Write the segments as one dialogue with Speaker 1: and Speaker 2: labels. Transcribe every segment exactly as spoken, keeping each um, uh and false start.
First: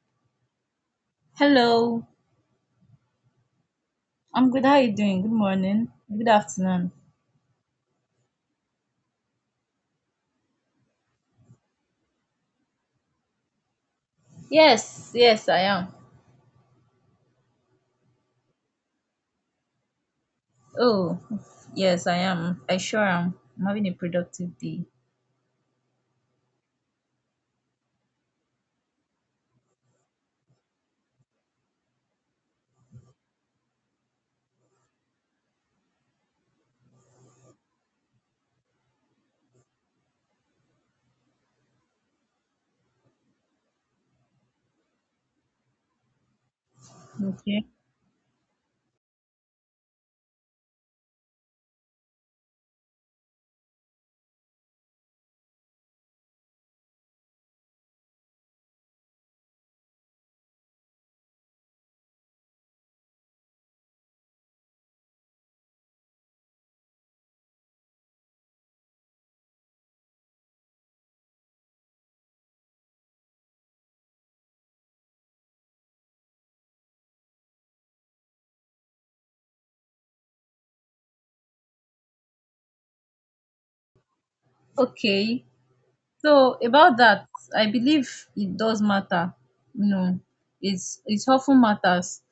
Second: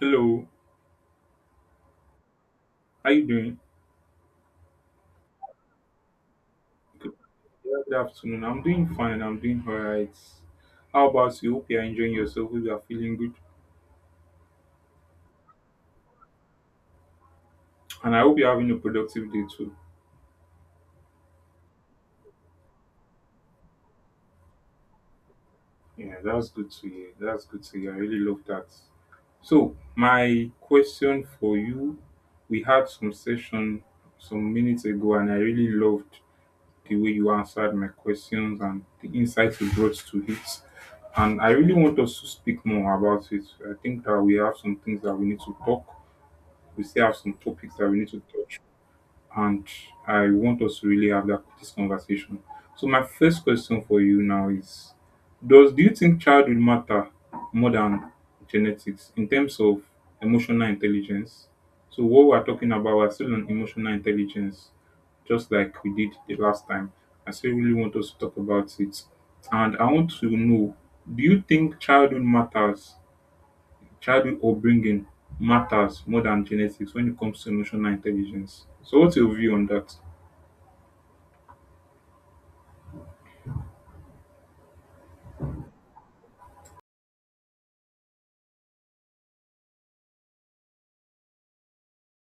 Speaker 1: Hello,
Speaker 2: Hello.
Speaker 1: how you doing?
Speaker 2: I'm good. How are you doing? Good morning. Good afternoon.
Speaker 1: Good yeah, good afternoon. I'm doing fine. I'm doing all right. How about you? Hope you're enjoying yourself. Hope you're feeling good,
Speaker 2: Yes, yes, I am.
Speaker 1: and I hope you're having a productive day too.
Speaker 2: Oh, yes, I am. I sure am. I'm having a productive day.
Speaker 1: Yeah, that's good to hear. That's good to hear. I really love that. So, my question for you: we had some session some minutes ago, and I really loved the way you answered my questions and the insights you brought to it. And I really want us to speak more about it. I think that we have some things that we need to talk We still have some
Speaker 2: Okay.
Speaker 1: topics that we need to touch, and I want us to really have that this conversation. So my first question for you now is: Does do you think childhood matter more than genetics in terms of emotional intelligence? So what we are talking about, we're still on emotional intelligence, just like we did the last time. I still really want us to talk about it, and I want to know: do you think childhood matters childhood upbringing matters more than genetics when it comes to emotional intelligence? So, what's your view on that?
Speaker 2: Okay, so about that, I believe it does matter. You know, it's it often matters,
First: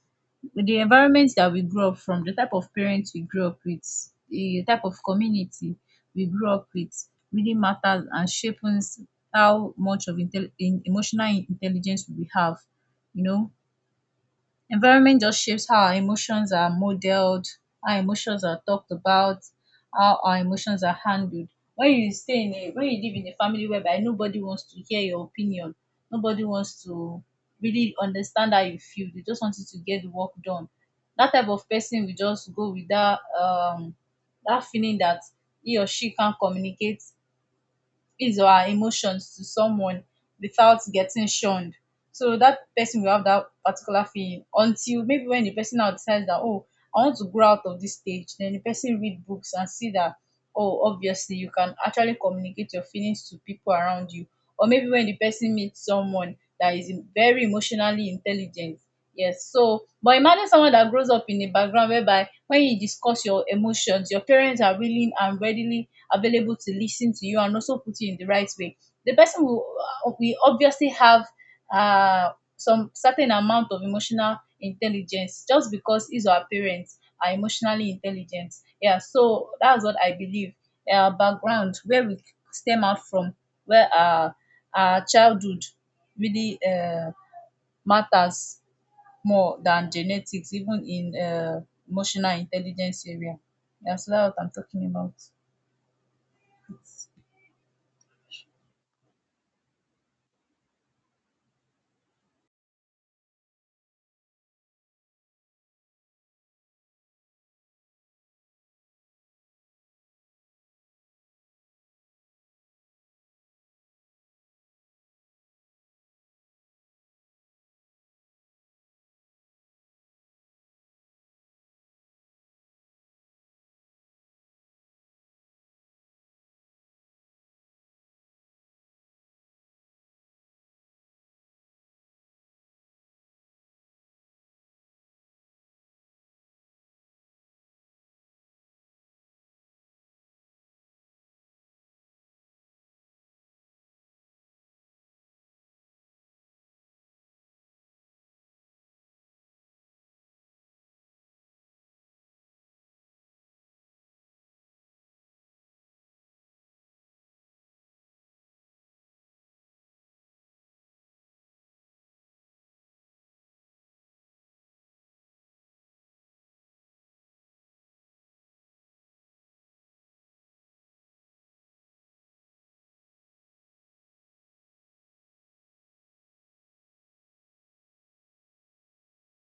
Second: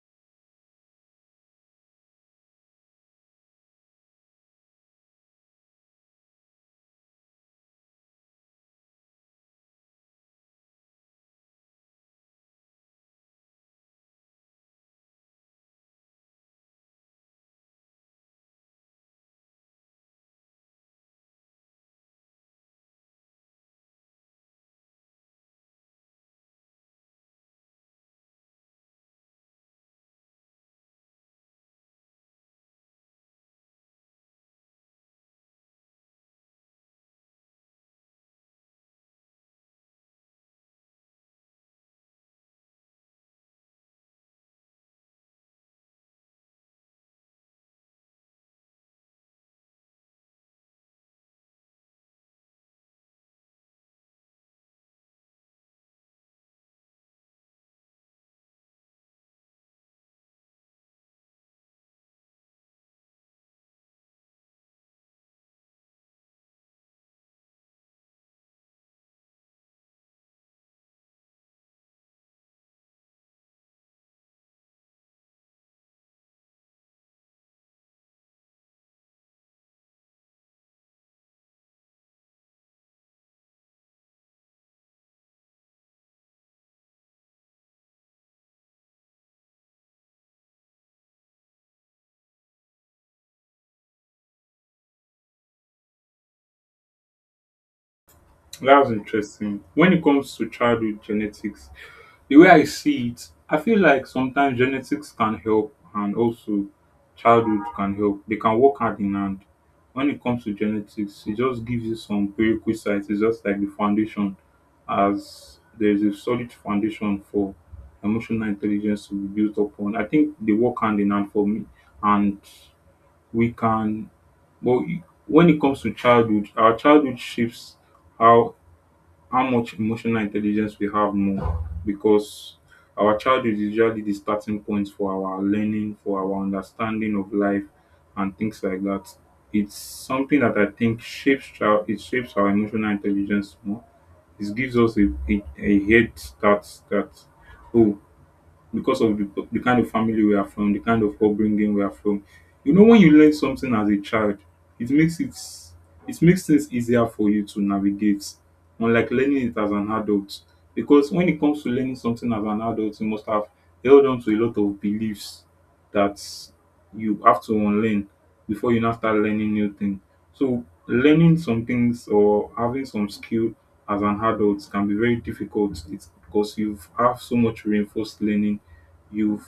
Speaker 2: the environment that we grew up from, the type of parents we grew up with, the type of community we grew up with really matters and shapes how much of intel- in emotional intelligence we have. You know, environment just shapes how our emotions are modeled, how emotions are talked about, how our emotions are handled. When you stay in a when you live in a family whereby nobody wants to hear your opinion, nobody wants to really understand how you feel, they just want you to get the work done. That type of person will just go with that um that feeling that he or she can't communicate is our emotions to someone without getting shunned. So that person will have that particular feeling until maybe when the person now decides that, oh, I want to grow out of this stage, then the person read books and see that, oh, obviously you can actually communicate your feelings to people around you. Or maybe when the person meets someone that is in- very emotionally intelligent. Yes, so but imagine someone that grows up in a background whereby when you discuss your emotions, your parents are willing and readily available to listen to you and also put you in the right way. The person will, uh, we obviously have uh, some certain amount of emotional intelligence just because his or her parents are emotionally intelligent. Yeah, so that's what I believe. Uh, background where we stem out from, where our, our childhood really uh, matters more than genetics, even in uh, emotional intelligence area. Yeah, so that's what I'm talking about.
Speaker 1: That's interesting. When it comes to childhood genetics, The way I see it, I feel like sometimes genetics can help and also childhood can help. They can work hand in hand. When it comes to genetics, it just gives you some prerequisites. It's just like the foundation, as there's a solid foundation for emotional intelligence to be built upon. I think they work hand in hand for me. And we can, but when it comes to childhood, our childhood shapes how how much emotional intelligence we have more because our childhood is usually the starting point for our learning, for our understanding of life and things like that. It's something that I think shapes child it shapes our emotional intelligence more. It gives us a, a, a head start that oh because of the, the kind of family we are from, the kind of upbringing we are from. You know, when you learn something as a child, it makes it it makes things easier for you to navigate, unlike learning it as an adult. Because when it comes to learning something as an adult, you must have held on to a lot of beliefs that you have to unlearn before you now start learning new things. So learning some things or having some skill as an adult can be very difficult. It's because you've have so much reinforced learning You've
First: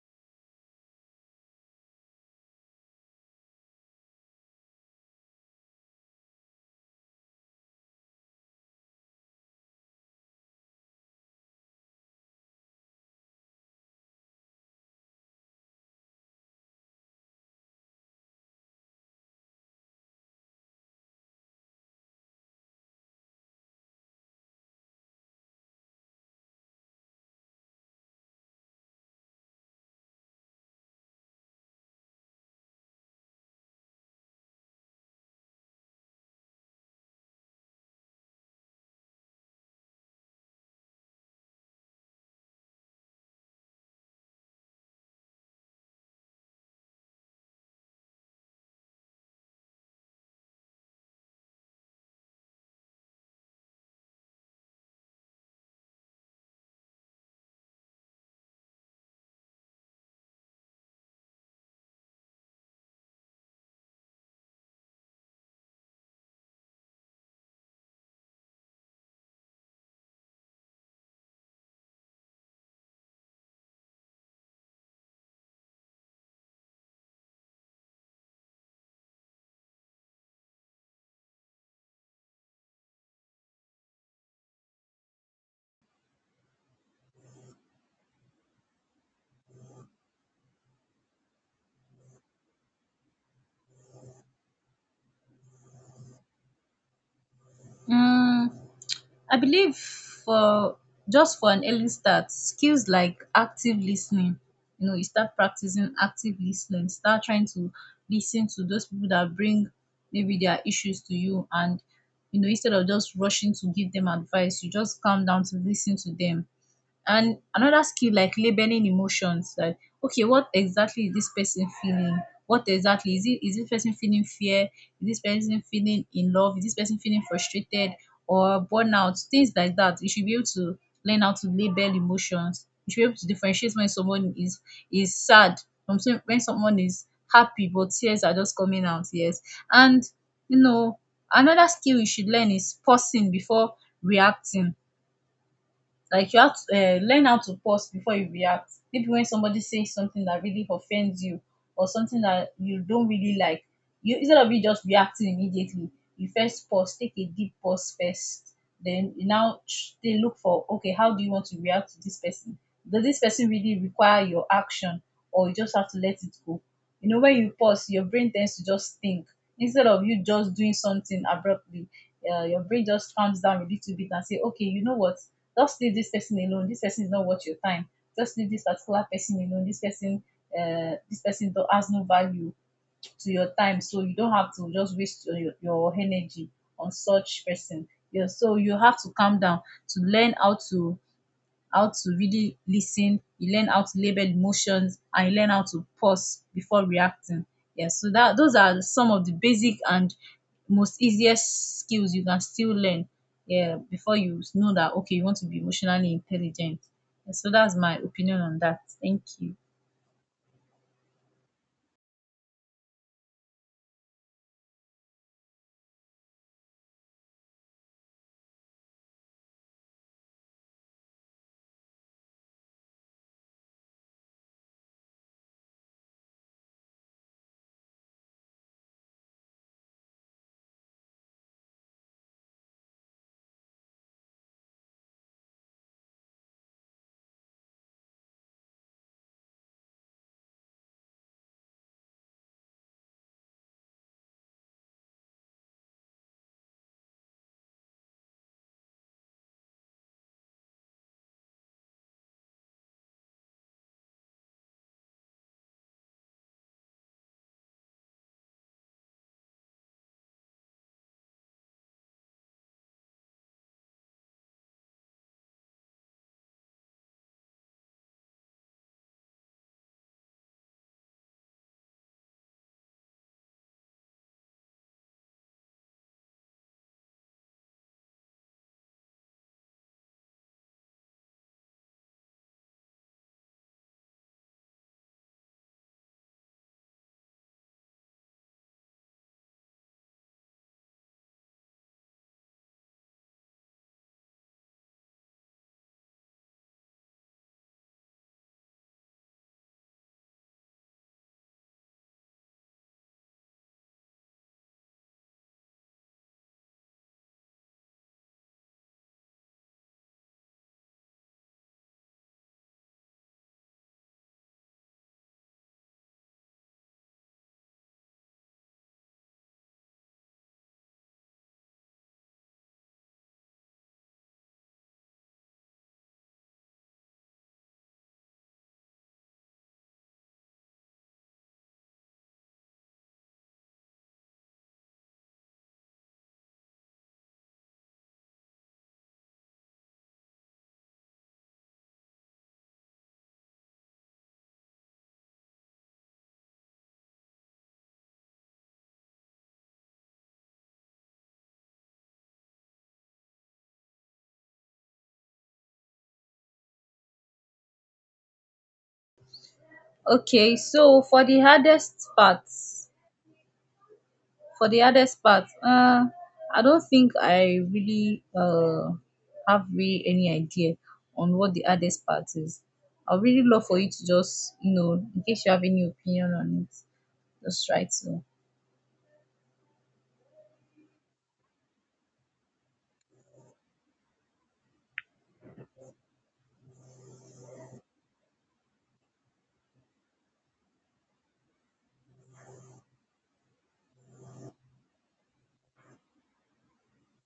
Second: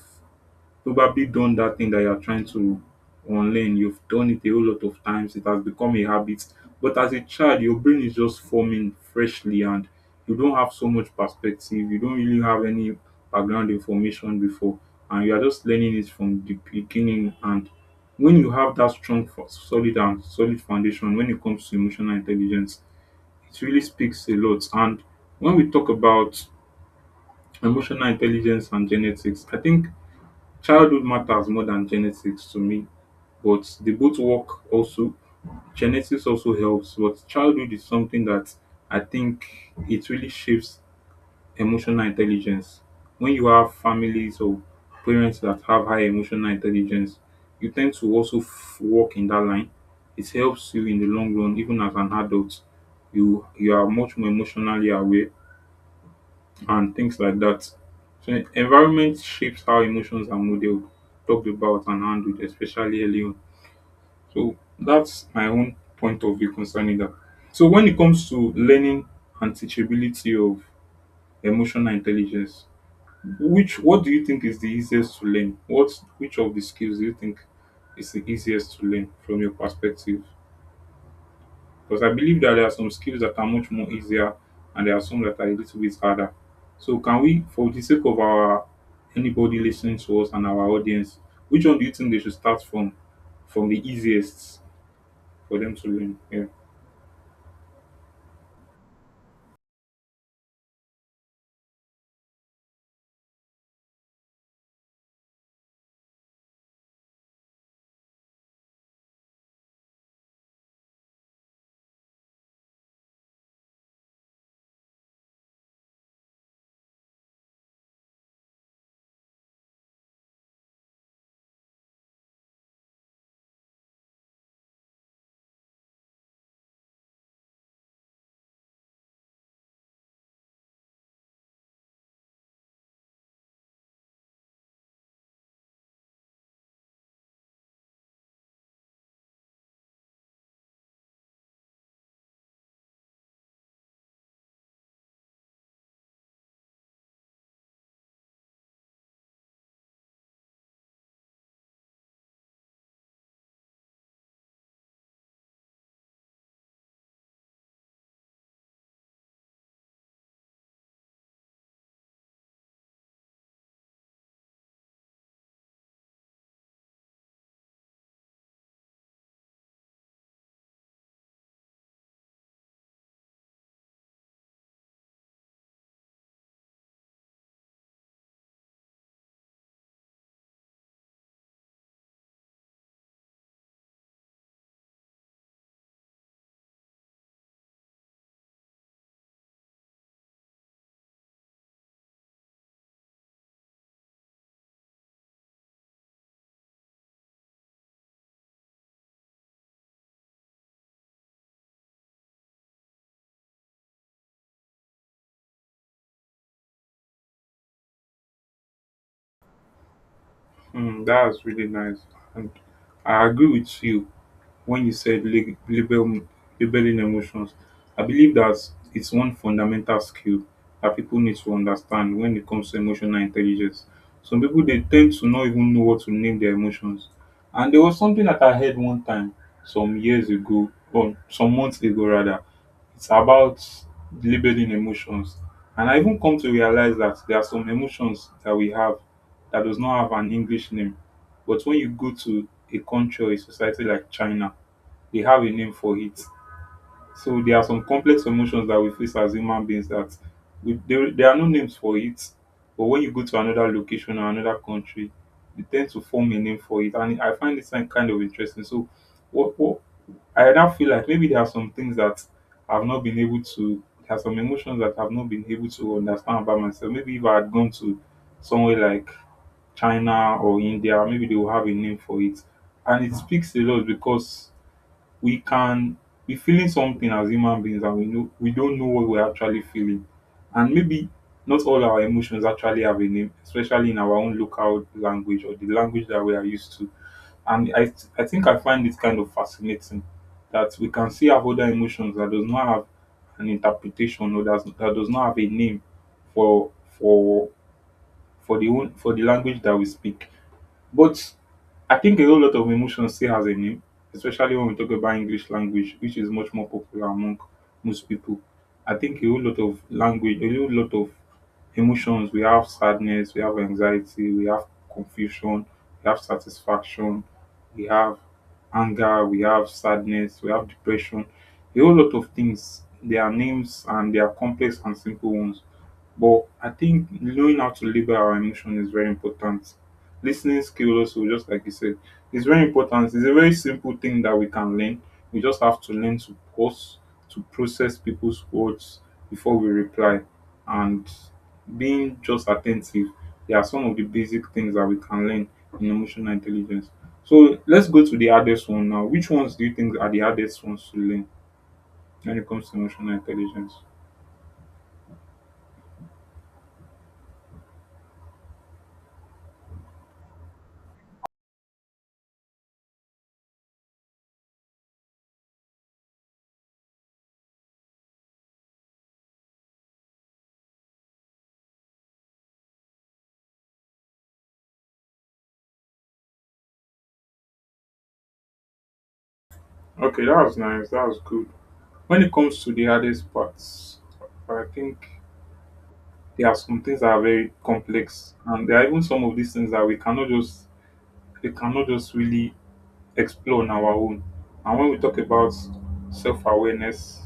Speaker 1: probably done that thing that you're trying to unlearn. You've done it a whole lot of times. It has become a habit. But as a child, your brain is just forming freshly and you don't have so much perspective. You don't really have any background information before. And you are just learning it from the beginning. And when you have that strong, fo- solid, and solid foundation when it comes to emotional intelligence, it really speaks a lot. And when we talk about emotional intelligence and genetics, I think childhood matters more than genetics to me, but they both work also. Genetics also helps, but childhood is something that I think it really shapes emotional intelligence. When you have families or parents that have high emotional intelligence, you tend to also f- work in that line. It helps you in the long run, even as an adult. You you are much more emotionally aware and things like that. So environment shapes how emotions are modeled, talked about, and handled, especially early on. So that's my own point of view concerning that. So when it comes to learning and teachability of emotional intelligence, which what do you think is the easiest to learn? What which of the skills do you think is the easiest to learn from your perspective? Because I believe that there are some skills that are much more easier and there are some that are a little bit harder. So can we, for the sake of our anybody listening to us and our audience, which one do you think they should start from? From the easiest for them to learn. Yeah.
Speaker 2: Mm, I believe for just for an early start, skills like active listening. You know, you start practicing active listening, start trying to listen to those people that bring maybe their issues to you, and you know, instead of just rushing to give them advice, you just calm down to listen to them. And another skill like labeling emotions, like okay, what exactly is this person feeling? What exactly is it? Is this person feeling fear? Is this person feeling in love? Is this person feeling frustrated or burnout? Things like that. You should be able to learn how to label emotions. You should be able to differentiate when someone is is sad from some- when someone is happy, but tears are just coming out. Yes, and you know, another skill you should learn is pausing before reacting. Like you have to eh, learn how to pause before you react. Maybe when somebody says something that really offends you or something that you don't really like, you instead of you just reacting immediately, you first pause, take a deep pause first. Then you now ch- they look for okay, how do you want to react to this person? Does this person really require your action, or you just have to let it go? You know, when you pause, your brain tends to just think instead of you just doing something abruptly. Uh, your brain just calms down a little bit and say, okay, you know what? Just leave this person alone. This person is not worth your time. Just leave this particular person alone. This person, uh, this person do- has no value to your time, so you don't have to just waste your, your energy on such person. Yeah, so you have to calm down to learn how to how to really listen. You learn how to label emotions and you learn how to pause before reacting. Yeah, so that those are some of the basic and most easiest skills you can still learn. Yeah, before you know that okay you want to be emotionally intelligent. Yeah, so that's my opinion on that. Thank you.
Speaker 1: Mm, that's really nice. And I agree with you when you said lab- label, labeling emotions. I believe that it's one fundamental skill that people need to understand when it comes to emotional intelligence. Some people they tend to not even know what to name their emotions. And there was something that I heard one time some years ago, or some months ago rather. It's about labeling emotions. And I even come to realize that there are some emotions that we have that does not have an English name. But when you go to a country or a society like China, they have a name for it. So there are some complex emotions that we face as human beings that we, there, there are no names for it. But when you go to another location or another country, they tend to form a name for it. And I find this thing kind of interesting. So what, what I now feel like maybe there are some things that I've not been able to, there are some emotions that I've not been able to understand about myself. Maybe if I had gone to somewhere like China or India, maybe they will have a name for it. And it speaks a lot because we can be feeling something as human beings and we know we don't know what we're actually feeling. And maybe not all our emotions actually have a name, especially in our own local language or the language that we are used to. And I I think I find it kind of fascinating that we can see have other emotions that does not have an interpretation or that, that does not have a name for for for the own for the language that we speak, but I think a whole lot of emotion still has a name, especially when we talk about English language, which is much more popular among most people. I think a whole lot of language, a whole lot of emotions. We have sadness, we have anxiety, we have confusion, we have satisfaction, we have anger, we have sadness, we have depression. A whole lot of things. They are names and they are complex and simple ones. But I think knowing how to label our emotion is very important. Listening ten ing skill also, just like you said, is very important. It's a very simple thing that we can learn. We just have to learn to pause, to process people's words before we reply, and being just attentive. They are some of the basic things that we can learn in emotional intelligence. So let's go to the hardest one now. Which ones do you think are the hardest ones to learn when it comes to emotional intelligence?
Speaker 2: Okay, so for the hardest parts, for the hardest part, uh, I don't think I really uh, have really any idea on what the hardest part is. I would really love for you to just, you know, in case you have any opinion on it, just try to.
Speaker 1: Okay, that was nice. That was good. When it comes to the hardest parts, I think there are some things that are very complex, and there are even some of these things that we cannot just we cannot just really explore on our own. And when we talk about self-awareness,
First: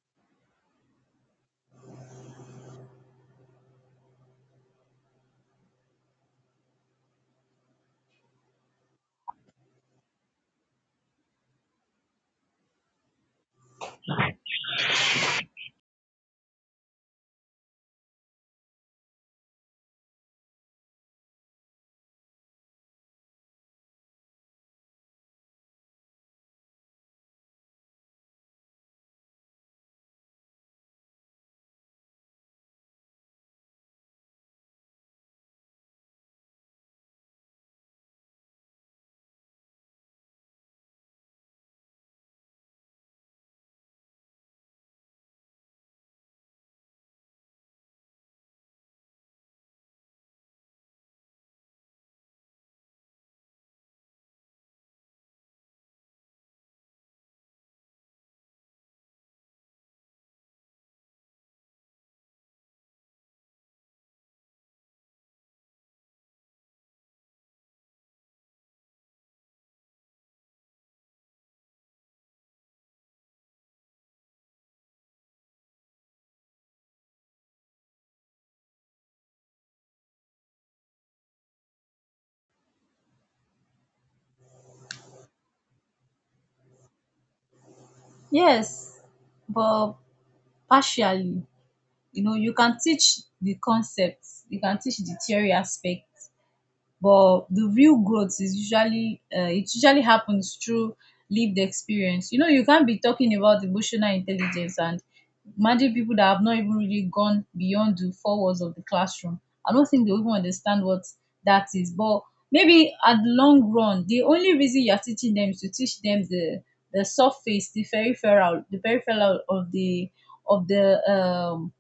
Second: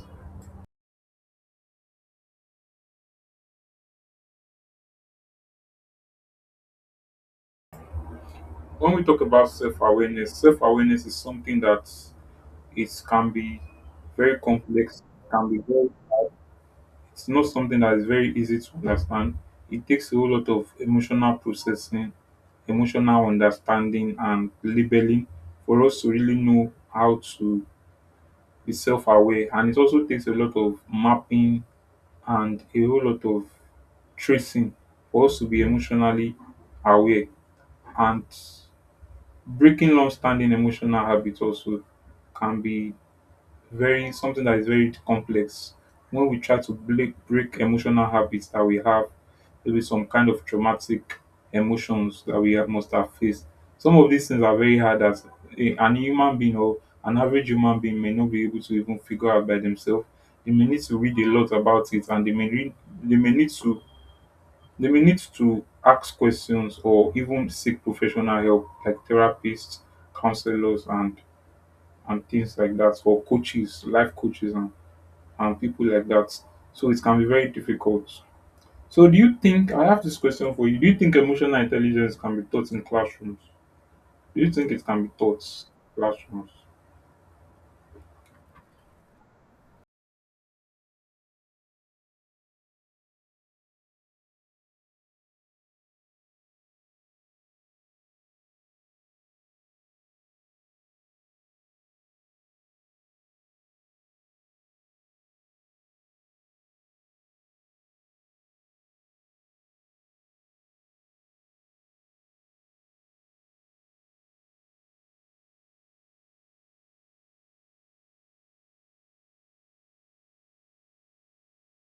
Speaker 1: when we talk about self-awareness, self-awareness is something that it can be very complex, can be very it's not something that is very easy to understand. It takes a whole lot of emotional processing, emotional understanding, and labeling for us to really know how to is self-aware, and it also takes a lot of mapping and a whole lot of tracing for us to be emotionally aware. And breaking long standing emotional habits also can be very something that is very complex. When we try to break, break emotional habits that we have, maybe some kind of traumatic emotions that we have, must have faced. Some of these things are very hard as a, an human being, or an average human being, may not be able to even figure out by themselves. They may need to read a lot about it, and they may read, they may need to they may need to ask questions or even seek professional help like therapists, counselors, and and things like that, or coaches, life coaches, and and people like that. So it can be very difficult. So do you think I have this question for you? Do you think emotional intelligence can be taught in classrooms? Do you think it can be taught in classrooms?
Speaker 2: Yes, but partially. You know, you can teach the concepts, you can teach the theory aspect, but the real growth is usually uh, it usually happens through lived experience. You know, you can't be talking about emotional intelligence and imagine people that have not even really gone beyond the four walls of the classroom. I don't think they even understand what that is. But maybe at the long run, the only reason you're teaching them is to teach them the the surface, the peripheral the peripheral of the of the um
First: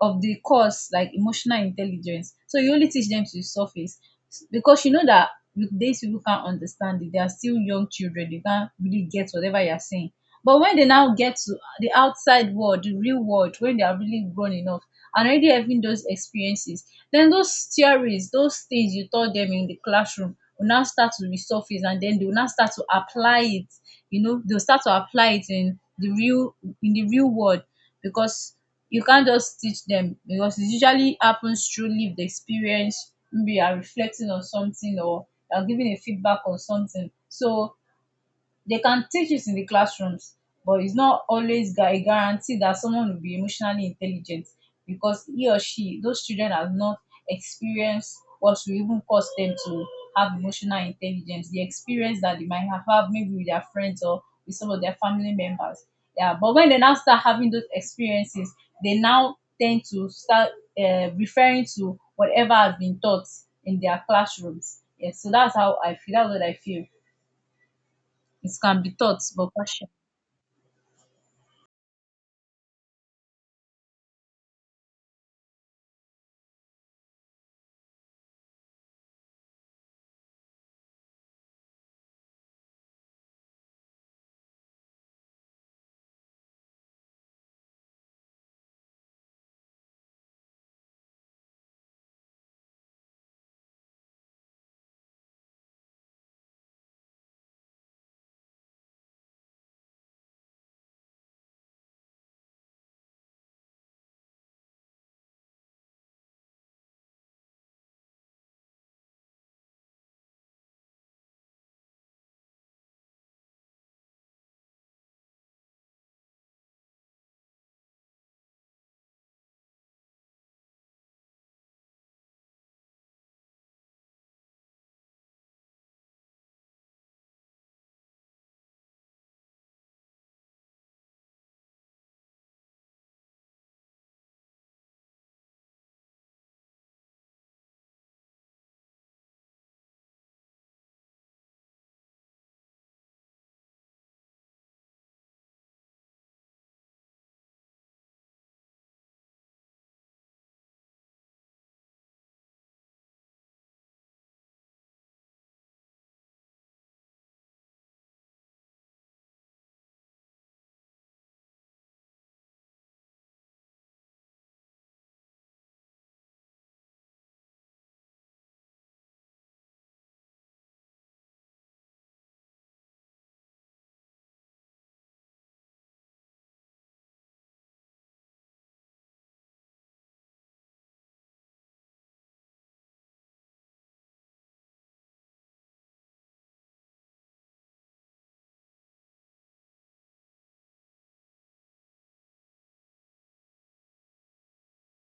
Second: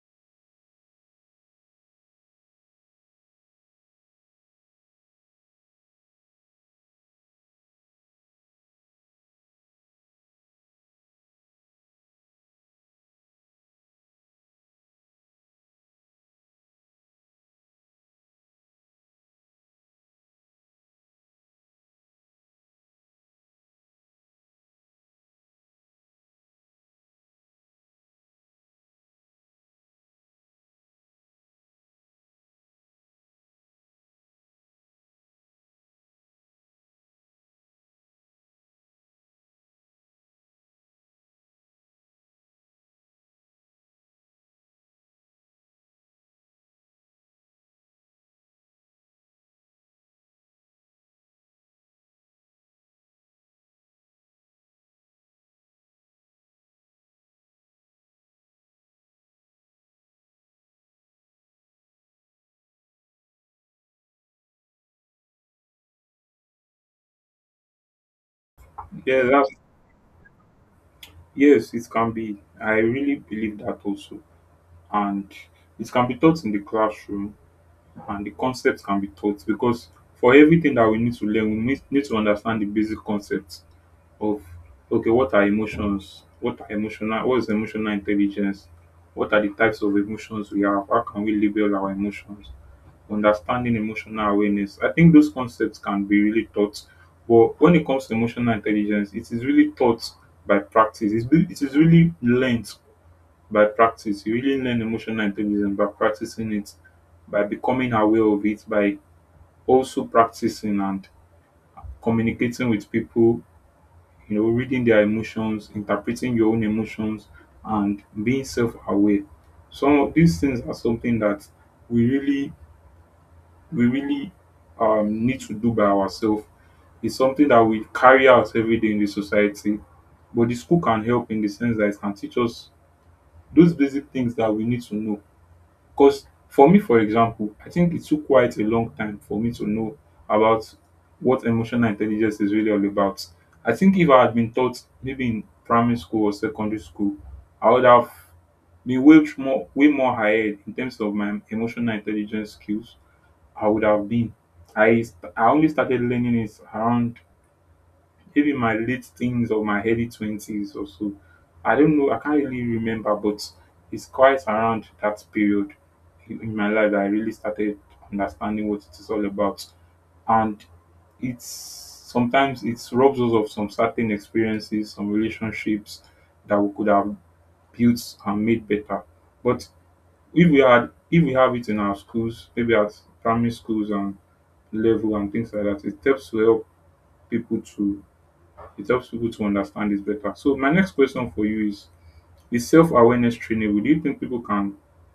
Speaker 2: of the course like emotional intelligence. So you only teach them to the surface because you know that with these people can't understand it. They are still young children. They can't really get whatever you are saying. But when they now get to the outside world, the real world, when they are really grown enough and already having those experiences, then those theories, those things you taught them in the classroom will now start to resurface, and then they will now start to apply it. You know, they'll start to apply it in the real in the real world, because you can't just teach them, because it usually happens through lived experience. Maybe you are reflecting on something or you are giving a feedback on something. So they can teach it in the classrooms, but it's not always gu- a guarantee that someone will be emotionally intelligent because he or she, those children have not experienced what will even cause them to have emotional intelligence. The experience that they might have had maybe with their friends or with some of their family members. Yeah, but when they now start having those experiences, they now tend to start uh, referring to whatever has been taught in their classrooms. Yes, so that's how I feel. That's what I feel. It can be taught
Speaker 1: Yeah, that's
Speaker 2: but partial.
Speaker 1: yes, it can be. I really believe that also. And it can be taught in the classroom and the concepts can be taught because for everything that we need to learn, we need need to understand the basic concepts of okay, what are emotions? What are emotional? What is emotional intelligence? What are the types of emotions we have? How can we label our emotions? Understanding emotional awareness. I think those concepts can be really taught, but when it comes to emotional intelligence, it is really taught by practice. It's, be- it is really learned by practice. You really learn emotional intelligence by practicing it, by becoming aware of it, by also practicing and communicating with people, you know, reading their emotions, interpreting your own emotions, and being self-aware. Some of these things are something that we really, we really um, need to do by ourselves. It's something that we carry out every day in the society, but the school can help in the sense that it can teach us those basic things that we need to know. 'Cause for me, for example, I think it took quite a long time for me to know about what emotional intelligence is really all about. I think if I had been taught maybe in primary school or secondary school, I would have been way more way more ahead in terms of my emotional intelligence skills. I would have been. I st- I only started learning it around maybe my late teens or my early twenties or so. I don't know, I can't really remember, but it's quite around that period in my life that I really started understanding what it is all about. And it's sometimes it robs us of some certain experiences, some relationships that we could have built and made better. But if we had if we have it in our schools, maybe at primary schools and level and things like that, it helps to help people to it helps people to understand this better. So my next question for you is is self awareness trainable? Do you think people can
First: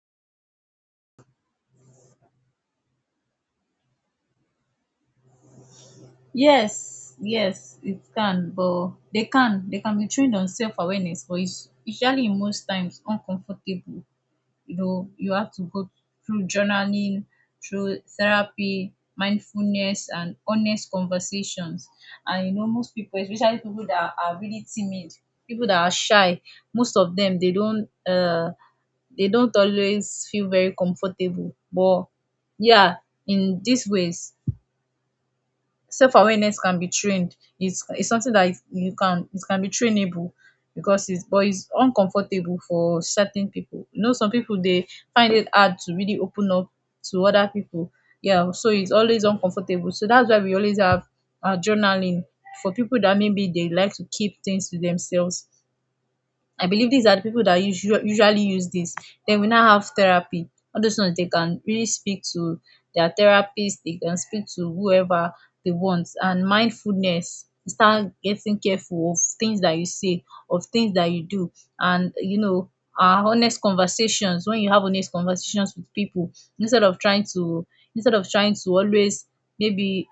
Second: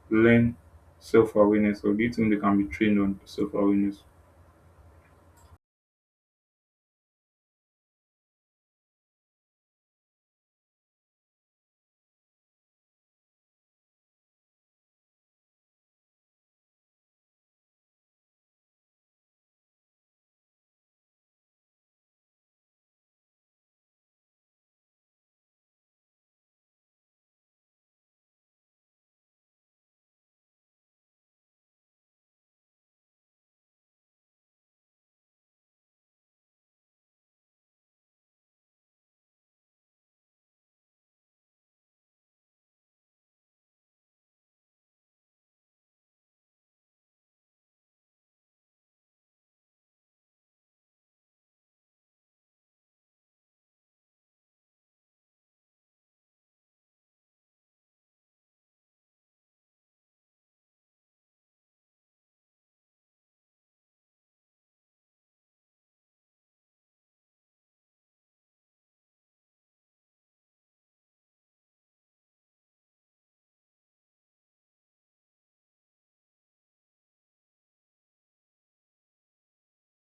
Speaker 1: learn self awareness, or do you think they can be trained on self awareness?
Speaker 2: Yes, yes, it can, but they can they can be trained on self awareness, but it's usually in most times uncomfortable. You know, you have to go through journaling, through therapy, mindfulness, and honest conversations. And you know, most people, especially people that are really timid, people that are shy, most of them they don't uh they don't always feel very comfortable. But yeah, in these ways, self awareness can be trained. It's it's something that you can it can be trainable, because it's but it's uncomfortable for certain people. You know, some people they find it hard to really open up to other people. Yeah, so it's always uncomfortable. So that's why we always have uh, journaling for people that maybe they like to keep things to themselves. I believe these are the people that usually usually use this. Then we now have therapy. All those ones they can really speak to their therapist, they can speak to whoever they want. And mindfulness, start getting careful of things that you say, of things that you do. And you know, uh, honest conversations, when you have honest conversations with people, instead of trying to instead of trying to always maybe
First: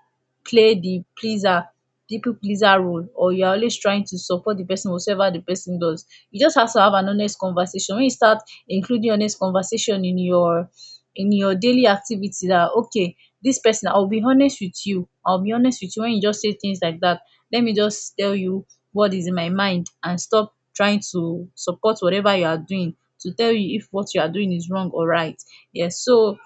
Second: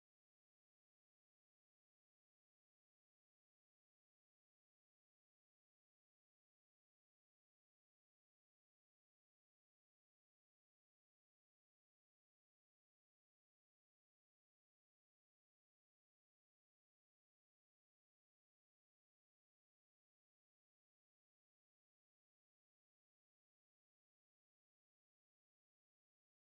Speaker 2: play the pleaser people pleaser role, or you're always trying to support the person whatever the person does, you just have to have an honest conversation. When you start including honest conversation in your in your daily activity, that okay, this person, I'll be honest with you. I'll be honest with you. When you just say things like that, let me just tell you what is in my mind and stop trying to support whatever you are doing, to tell you if what you are doing is wrong or right. Yes. So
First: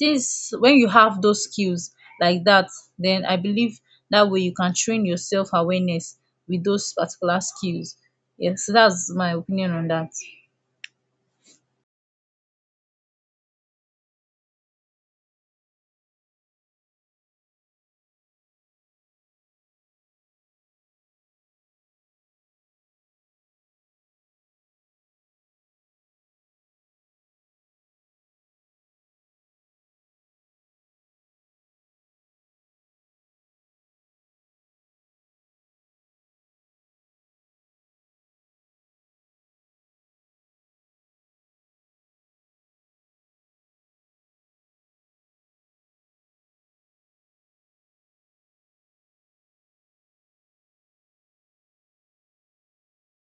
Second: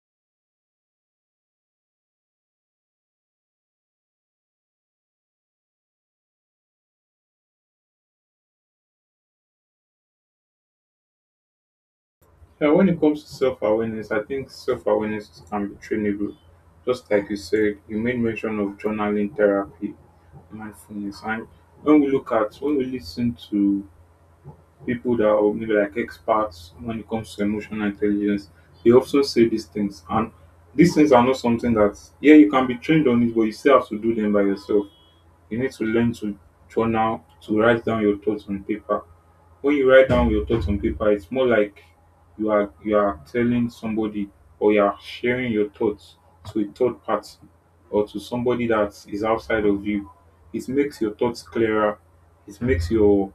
Speaker 2: this when you have those skills like that, then I believe that way you can train your self awareness with those particular skills. Yes, that's my opinion on that.
Speaker 1: Yeah, when it comes to self awareness, I think self awareness can be trainable. Just like you said, you made mention of journaling, therapy, mindfulness. And when we look at when we listen to people that are maybe like experts when it comes to emotional intelligence, they also say these things. And these things are not something that, yeah, you can be trained on it, but you still have to do them by yourself. You need to learn to journal, to write down your thoughts on paper. When you write down your thoughts on paper, it's more like you are you are telling somebody or you are sharing your thoughts to a third party or to somebody that is outside of you. It makes your thoughts clearer. It makes your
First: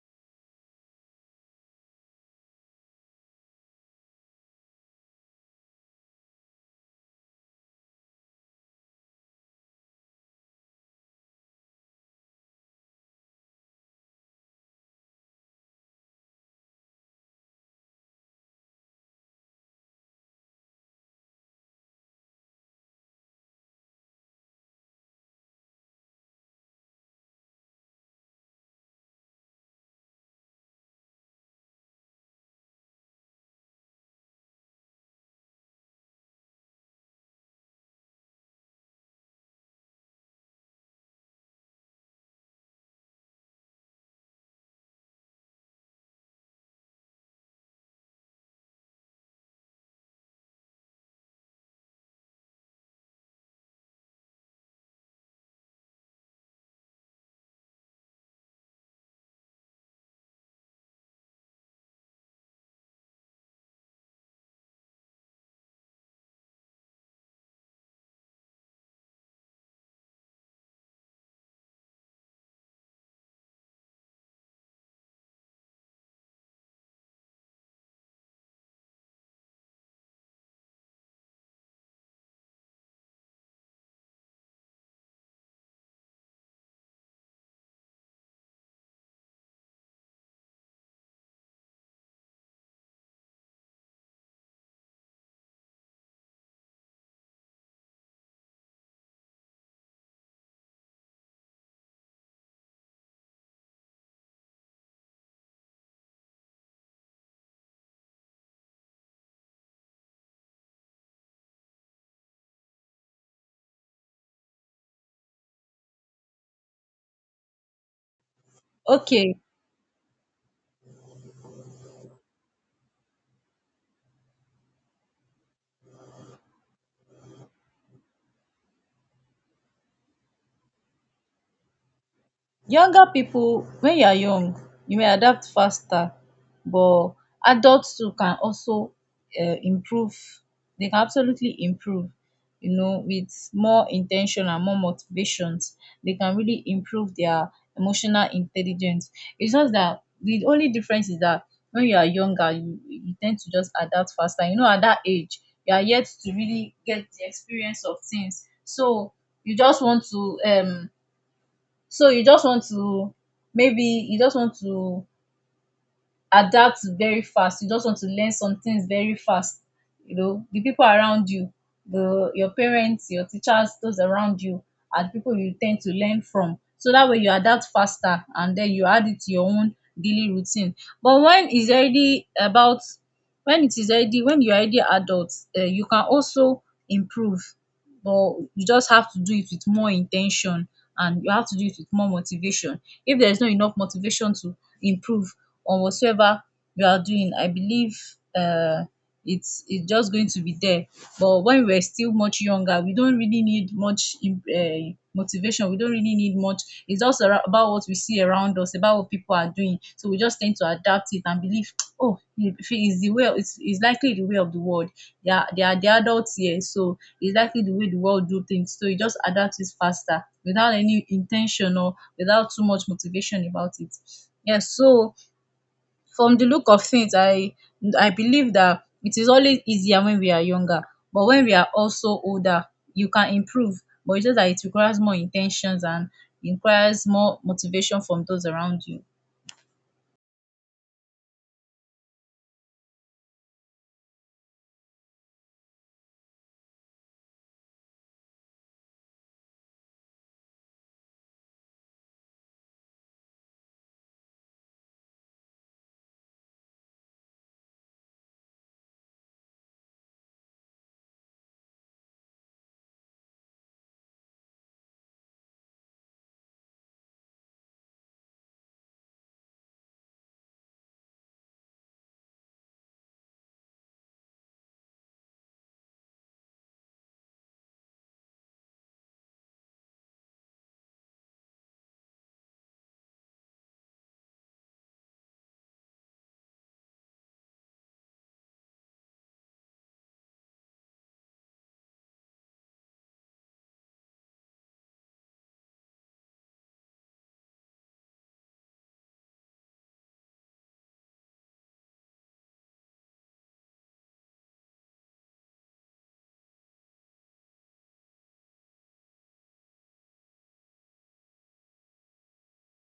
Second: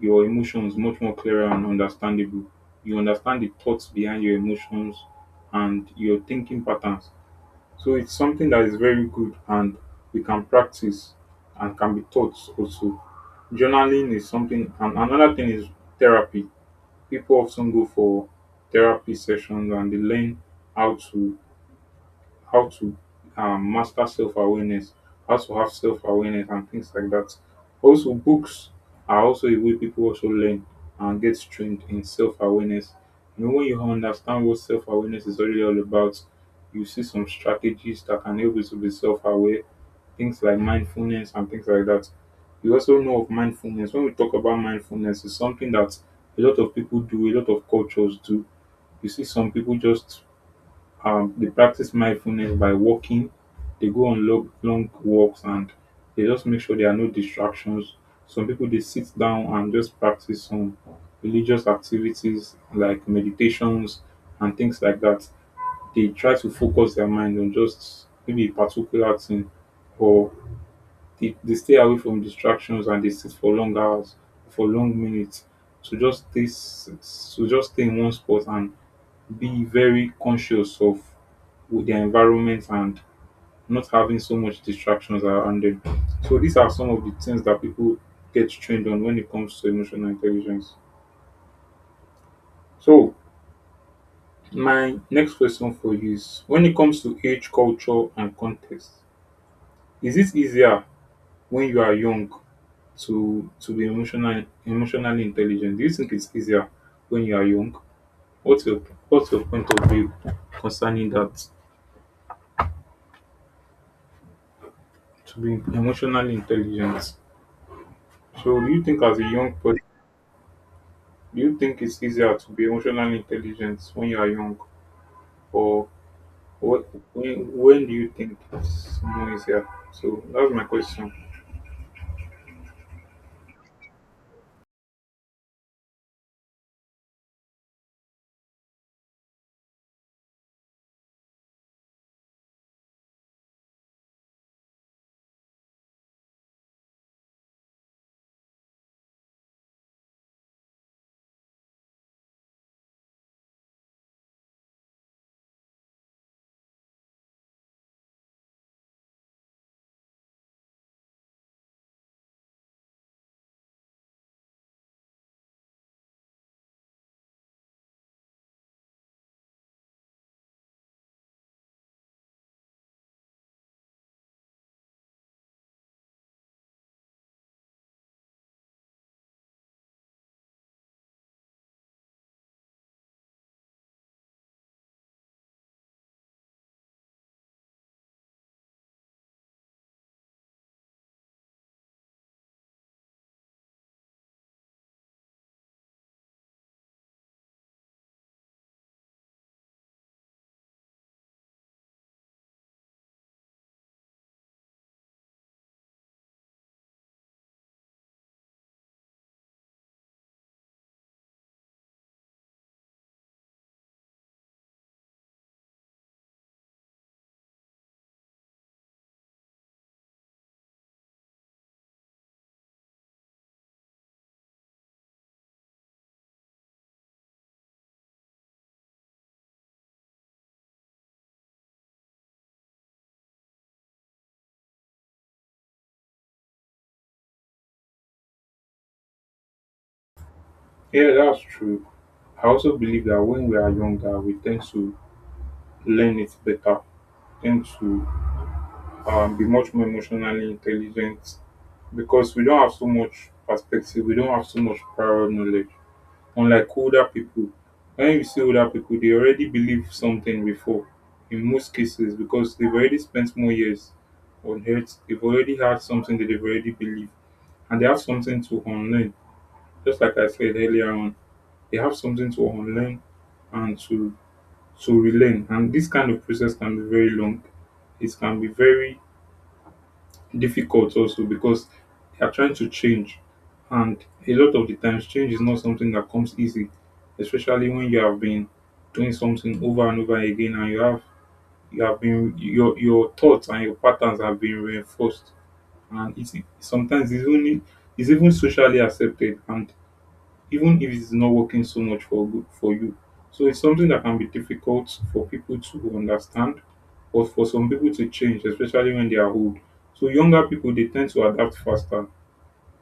Speaker 1: your emotions much more clearer and understandable. You understand the thoughts behind your emotions and your thinking patterns. So it's something that is very good and we can practice and can be taught also. Journaling is something, and another thing is therapy. People often go for therapy sessions and they learn how to how to um, master self awareness, how to have self awareness, and things like that. Also, books are also a way people also learn and get trained in self awareness. You know, when you understand what self awareness is really all about, you see some strategies that can help you to be self aware, things like mindfulness and things like that. You also know of mindfulness. When we talk about mindfulness, it's something that a lot of people do, a lot of cultures do. You see some people just um, they practice mindfulness by walking. They go on long, long walks and they just make sure there are no distractions. Some people they sit down and just practice some religious activities like meditations and things like that. They try to focus their mind on just maybe a particular thing, or they, they stay away from distractions and they sit for long hours, for long minutes, to just stay, s- so just stay in one spot and be very conscious of their environment and not having so much distractions around them. So these are some of the things that people get trained on when it comes to emotional intelligence. So my next question for you is, when it comes to age, culture and context, is it easier when you are young to to be emotional emotionally intelligent? Do you think it's easier when you are young? What's your what's your point of view concerning that, to be emotionally intelligent? So do you think, as a
Speaker 2: Okay.
Speaker 1: young person, do you think it's easier to be emotionally intelligent when you are young, or what? When when do you think it's more easier? So that's my question.
Speaker 2: Younger people, when you are young you may adapt faster, but adults too can also um improve. They can absolutely improve, you know, with more intention and more motivations. They can really improve their emotional intelligence. Its just that the only difference is that when you are younger you you ten to just adapt faster. You know, at that age you are yet to really get the experience of things, so you just want to um so you just want to maybe you just want to adapt very fast, you just want to learn some things very fast. You know, the people around you, the your parents, your teachers, those around you are the people you tend to learn from, so that way you adapt faster and then you add it to your own daily routine. But when it's already about when it is already when you're already adult, uh, you can also improve, but you just have to do it with more intention, and you have to do it with more motivation. If there's not enough motivation to improve on whatsoever you are doing, I believe uh, it's it's just going to be there. But when we are still much younger, we don't really need much uh, motivation. We don't really need much. It's just ara- about what we see around us, about what people are doing. So we just tend to adapt it and believe, oh, it is the way. It's, it's likely the way of the world. They are they are the adults here, so it's likely the way the world do things. So you just adapt it faster without any intention or without too much motivation about it. Yes, so from the look of things, I I believe that it is always easier when we are younger, but when we are also older you can improve, but it's just that it requires more intentions and requires more motivation from those around you.
Speaker 1: Yeah, that's true. I also believe that when we are younger, we tend to learn it better, tend to um, be much more emotionally intelligent because we don't have so much perspective, we don't have so much prior knowledge, unlike older people. When you see older people, they already believe something before, in most cases, because they've already spent more years on earth. They've already had something that they've already believe, and they have something to unlearn. Just like I said earlier on, they have something to unlearn and to to relearn, and this kind of process can be very long. It can be very difficult also because they are trying to change. And a lot of the times, change is not something that comes easy, especially when you have been doing something over and over again, and you have you have been, your your thoughts and your patterns have been reinforced. And it's sometimes it's only, it's even socially accepted, and even if it's not working so much for good for you. So it's something that can be difficult for people to understand, but for some people to change, especially when they are old. So younger people they tend to adapt faster.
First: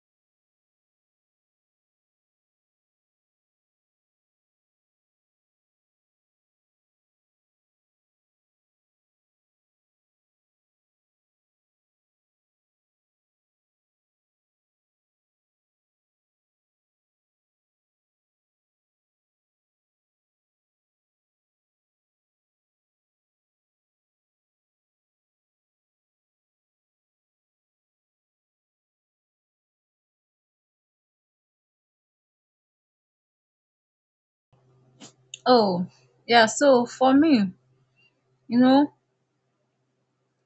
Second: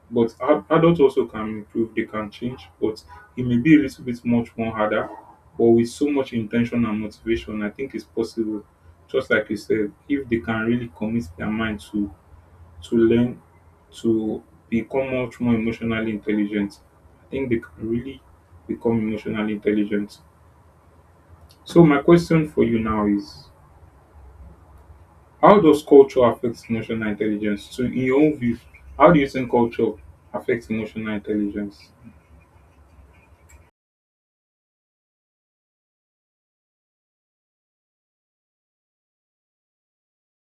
Speaker 1: But ad- adults also can improve, they can change, but it may be a little bit much more harder. But with so much intention and motivation, I think it's possible. Just like you said, if they can really commit their mind to to learn to become much more emotionally intelligent. I think they can really become emotionally intelligent. So my question for you now is, how does culture affect emotional intelligence? So in your own view, how do you think culture affects emotional intelligence?
Speaker 2: Oh, yeah, so for me, you know,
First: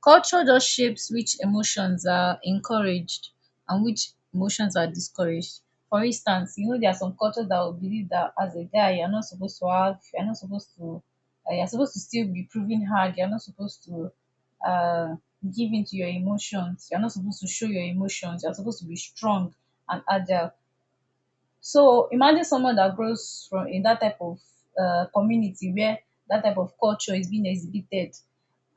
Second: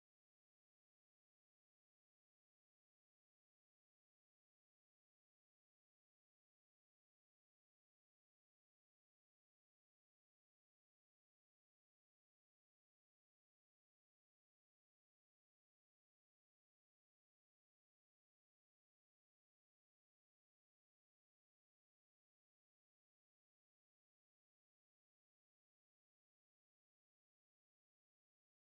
Speaker 2: culture just shapes which emotions are encouraged and which emotions are discouraged. For instance, you know, there are some cultures that will believe that as a guy you're not supposed to have you're not supposed to, uh, you're supposed to still be proving hard, you're not supposed to, uh, give into your emotions, you're not supposed to show your emotions, you're supposed to be strong and agile. So imagine someone that grows from in that type of, uh, community where that type of culture is being exhibited.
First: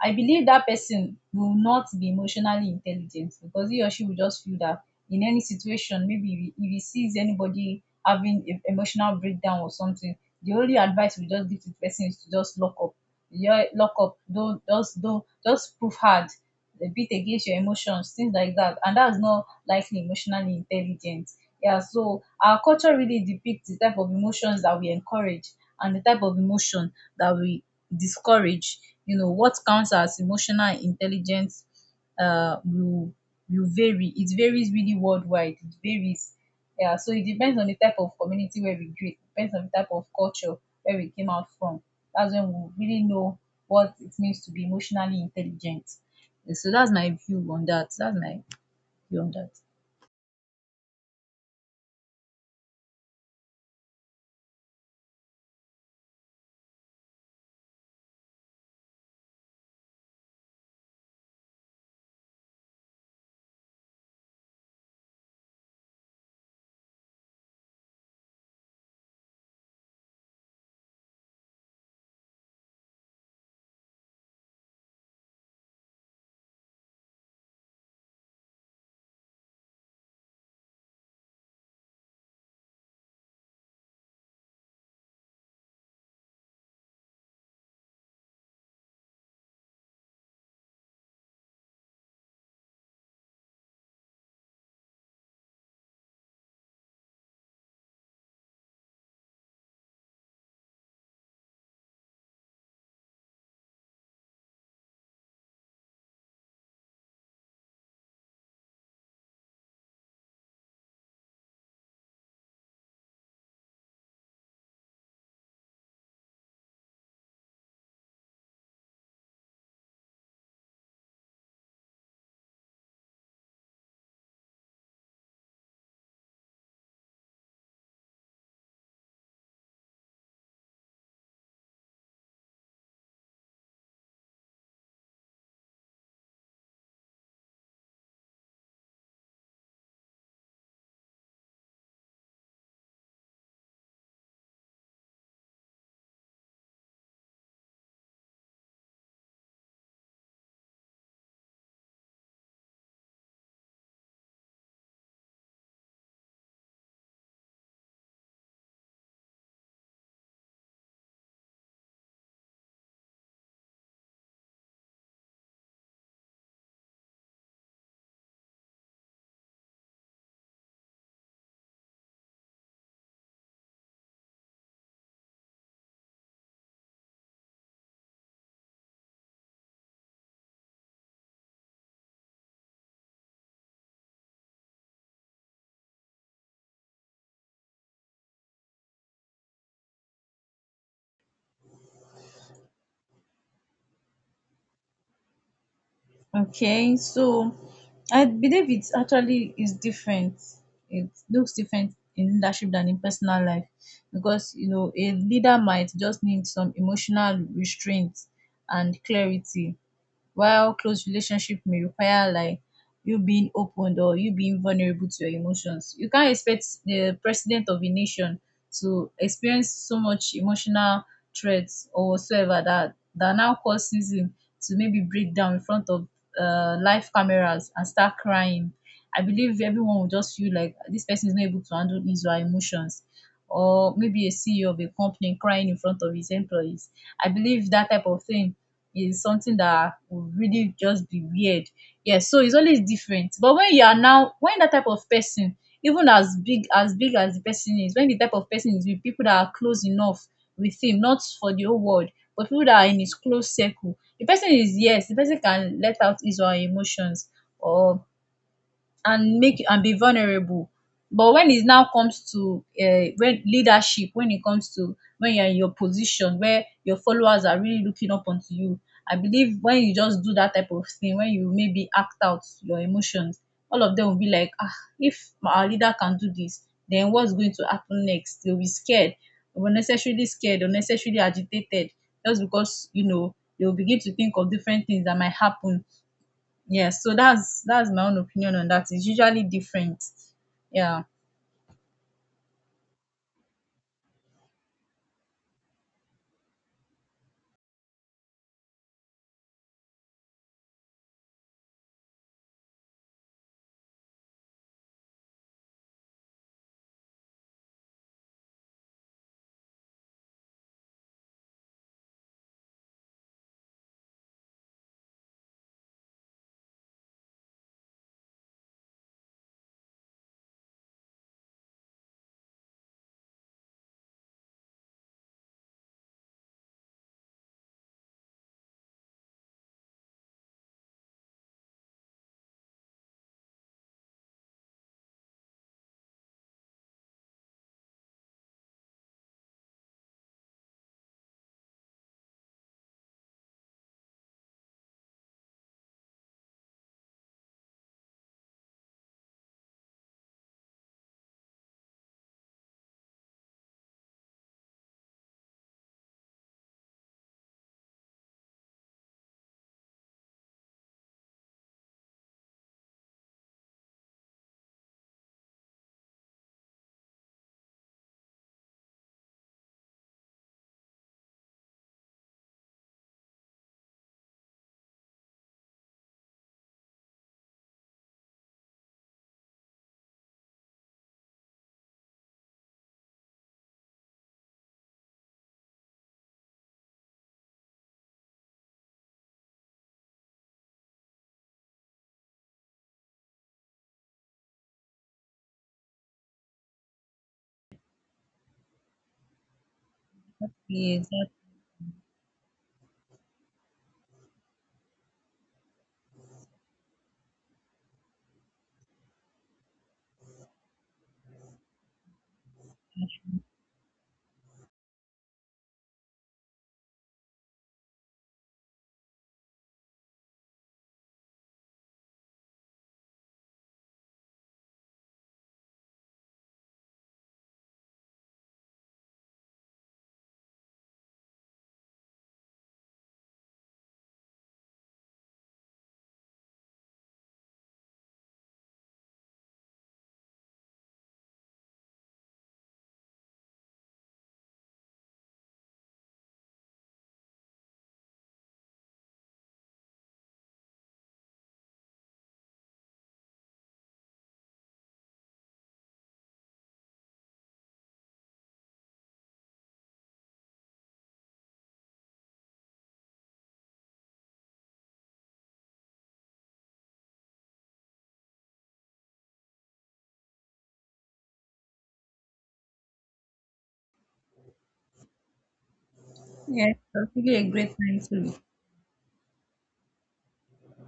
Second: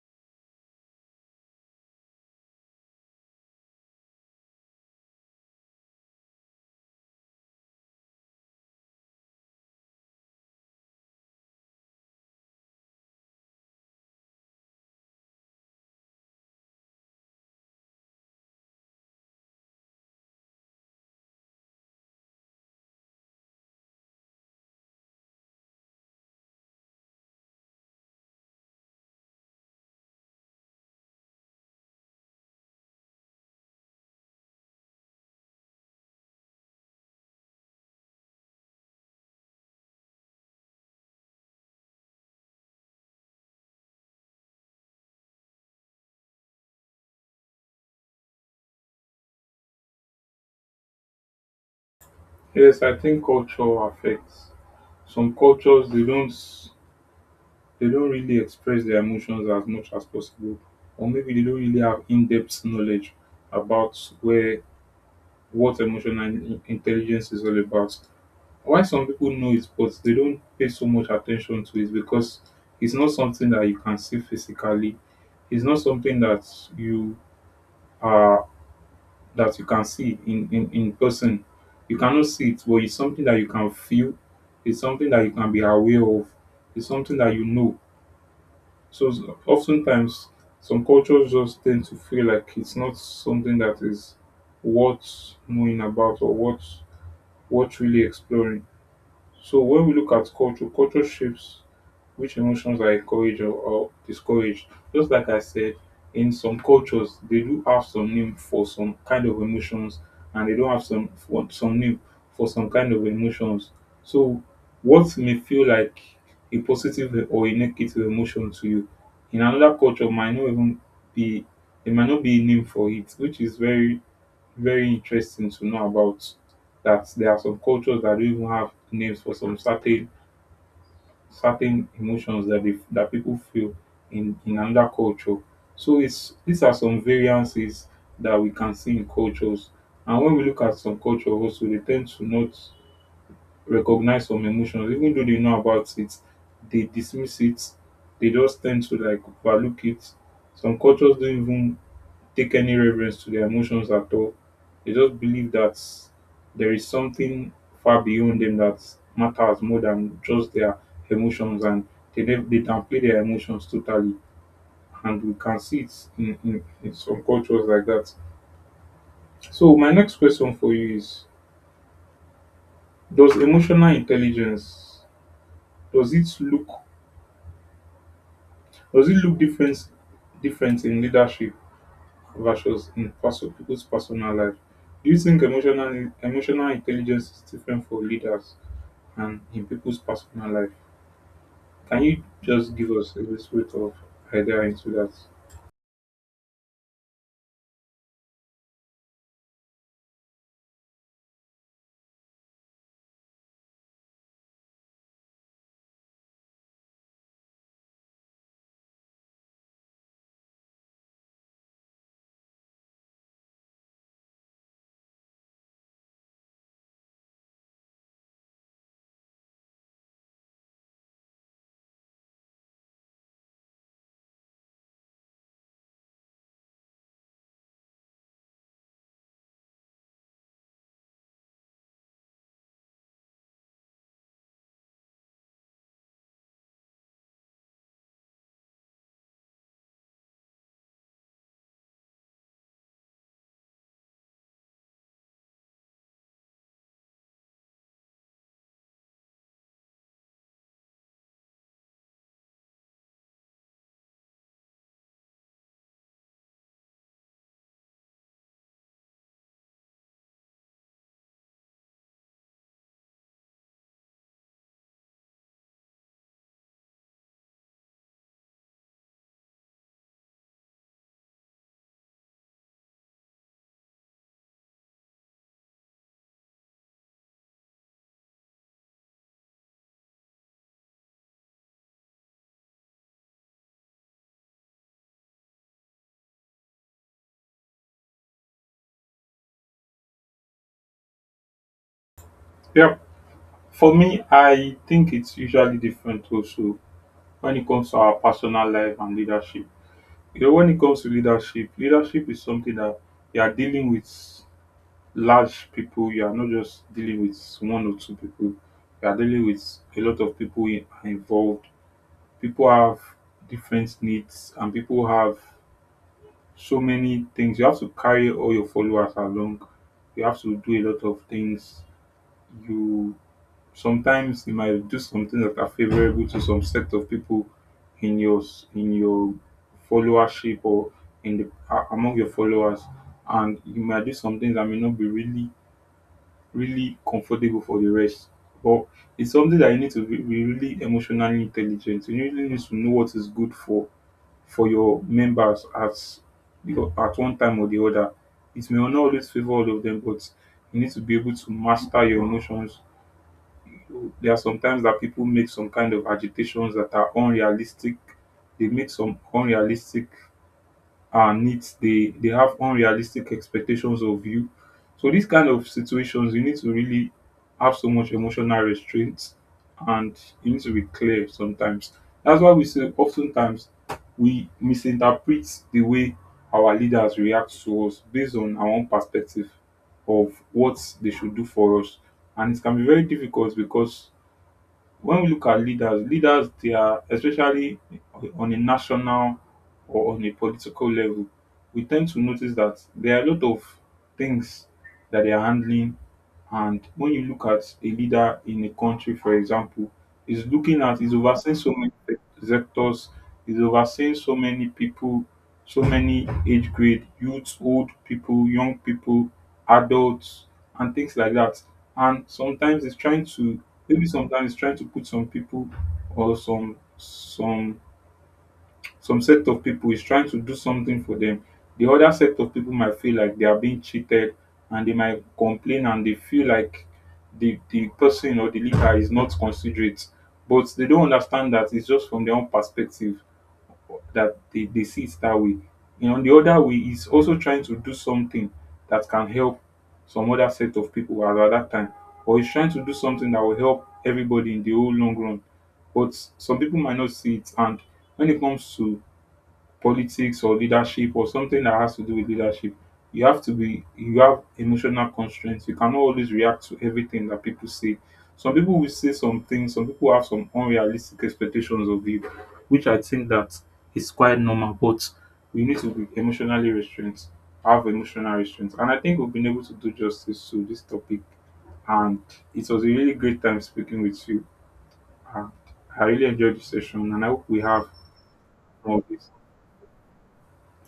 Speaker 2: I believe that person will not be emotionally intelligent, because he or she will just feel that in any situation, maybe if if he sees anybody having a emotional breakdown or something, the only advice we just give to the person is to just lock up. Yeah, lock up. Don't just don't just prove hard a bit against your emotions, things like that. And that's not likely emotionally intelligent. Yeah, so our culture really depicts the type of emotions that we encourage and the type of emotion that we discourage. You know, what counts as emotional intelligence uh, will, will vary. It varies really worldwide. It varies. Yeah, so it depends on the type of community where we grew. It depends on the type of culture where we came out from. That's when we really know what it means to be emotionally intelligent. So that's my view on that. That's my view on that.
Speaker 1: Yes, I think culture affects. Some cultures they don't they don't really express their emotions as much as possible. Or maybe they don't really have in-depth knowledge about where, what emotional in- intelligence is all about. Why some people know it but they don't pay so much attention to it because it's not something that you can see physically. It's not something that you are that you can see in, in, in person. You cannot see it, but it's something that you can feel. It's something that you can be aware of. It's something that you know. So s- oftentimes some cultures just tend to feel like it's not something that is worth knowing about or worth worth really exploring. So when we look at culture, culture shapes which emotions are encouraged or, or discouraged. Just like I said, in some cultures they do have some name for some kind of emotions, and they don't have some for some name for some kind of emotions. So what may feel like a positive or a negative emotion to you in another culture might not even be, there might not be a name for it, which is very very interesting to know about, that there are some cultures that don't even have names for some certain certain emotions that they, that people feel in in another culture. So it's, these are some variances that we can see in cultures. And when we look at some culture also, they tend to not recognize some emotions. Even though they know about it, they dismiss it. They just tend to like overlook it. Some cultures don't even take any reverence to their emotions at all. They just believe that there is something far beyond them that matters more than just their emotions, and they nev- they downplay their emotions totally. And we can see it in, in, in some cultures like that. So my next question for you is: does emotional intelligence, does it look does it look different, different in leadership versus in perso- people's personal life? Do you think emotional emotional intelligence is different for leaders and in people's personal life? Can you just give us a little bit of idea into that?
Speaker 2: Okay, so I believe it's actually is different. It looks different in leadership than in personal life, because you know a leader might just need some emotional restraint and clarity, while close relationship may require like you being open or you being vulnerable to your emotions. You can't expect the president of a nation to experience so much emotional threats or whatsoever that that now causes him to maybe break down in front of uh, live cameras and start crying. I believe everyone will just feel like this person is not able to handle his or her emotions. Or maybe a C E O of a company crying in front of his employees. I believe that type of thing is something that would really just be weird. Yes, so it's always different. But when you are now, when that type of person, even as big as big as the person is, when the type of person is with people that are close enough with him, not for the whole world, but people that are in his close circle, the person is, yes, the person can let out his or her emotions or and make and be vulnerable. But when it now comes to, um when leadership, when it comes to when you're in your position where your followers are really looking up onto you, I believe when you just do that type of thing, when you maybe act out your emotions, all of them will be like, ah, if our leader can do this, then what's going to happen next? They'll be scared, unnecessarily scared, unnecessarily agitated, just because, you know, they'll begin to think of different things that might happen. Yes, so that's that's my own opinion on that. It's usually different. Yeah.
Speaker 1: Yeah, for me, I think it's usually different also when it comes to our personal life and leadership. You know, when it comes to leadership, leadership is something that you are dealing with large people. You are not just dealing with one or two people. You are dealing with a lot of people in- involved. People have different needs and people have so many things. You have to carry all your followers along. You have to do a lot of things. You Sometimes you might do something that are favorable to some set of people in your s- in your followership or in the a- among your followers, and you might do some things that may not be really really comfortable for the rest. But it's something that you need to be be really emotionally intelligent. You really need to know what is good for for your members at, because at one time or the other, it may not always favor all of them, but you need to be able to master your emotions. There are sometimes that people make some kind of agitations that are unrealistic. They make some unrealistic uh, needs. They they have unrealistic expectations of you, so these kind of situations you need to really have so much emotional restraint, and you need to be clear sometimes. That's why we say oftentimes we misinterpret the way our leaders react to us based on our own perspective of what they should do for us, and it can be very difficult because when we look at leaders, leaders, they are, especially on a national or on a political level, we tend to notice that there are a lot of things that they are handling. And when you look at a leader in a country, for example, is looking at,
Speaker 2: Yes,
Speaker 1: is
Speaker 2: that-
Speaker 1: overseeing so many sectors, is overseeing so many people, so many age grade, youth, old people, young people, adults, and things like that. And sometimes it's trying to, maybe sometimes it's trying to put some people or some some some set of people, is trying to do something for them. The other set of people might feel like they are being cheated, and they might complain and they feel like the the person or the leader is not considerate, but they don't understand that it's just from their own perspective that they, they see it that way, you know. The other way, is also trying to do something that can help some other set of people at that time, or is trying to do something that will help everybody in the whole long run. But some people might not see it. And when it comes to politics or leadership or something that has to do with leadership, you have to be, you have emotional constraints. You cannot always react to everything that people say. Some people will say some things, some people have some unrealistic expectations of you, which I think that is quite normal, but we need to be emotionally restrained, have emotional restraints. And I think we've been able to do justice to this topic. And it was a really great time speaking with you. And I really enjoyed the
Speaker 2: Yes,
Speaker 1: session
Speaker 2: it
Speaker 1: and I
Speaker 2: really
Speaker 1: hope
Speaker 2: a
Speaker 1: we
Speaker 2: great
Speaker 1: have
Speaker 2: time too.
Speaker 1: more of this.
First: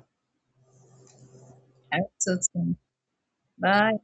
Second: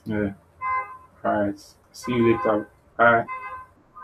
Speaker 1: Yeah. All right.
Speaker 2: I
Speaker 1: See
Speaker 2: hope
Speaker 1: you
Speaker 2: so
Speaker 1: later.
Speaker 2: too.
Speaker 1: Bye.
Speaker 2: Bye.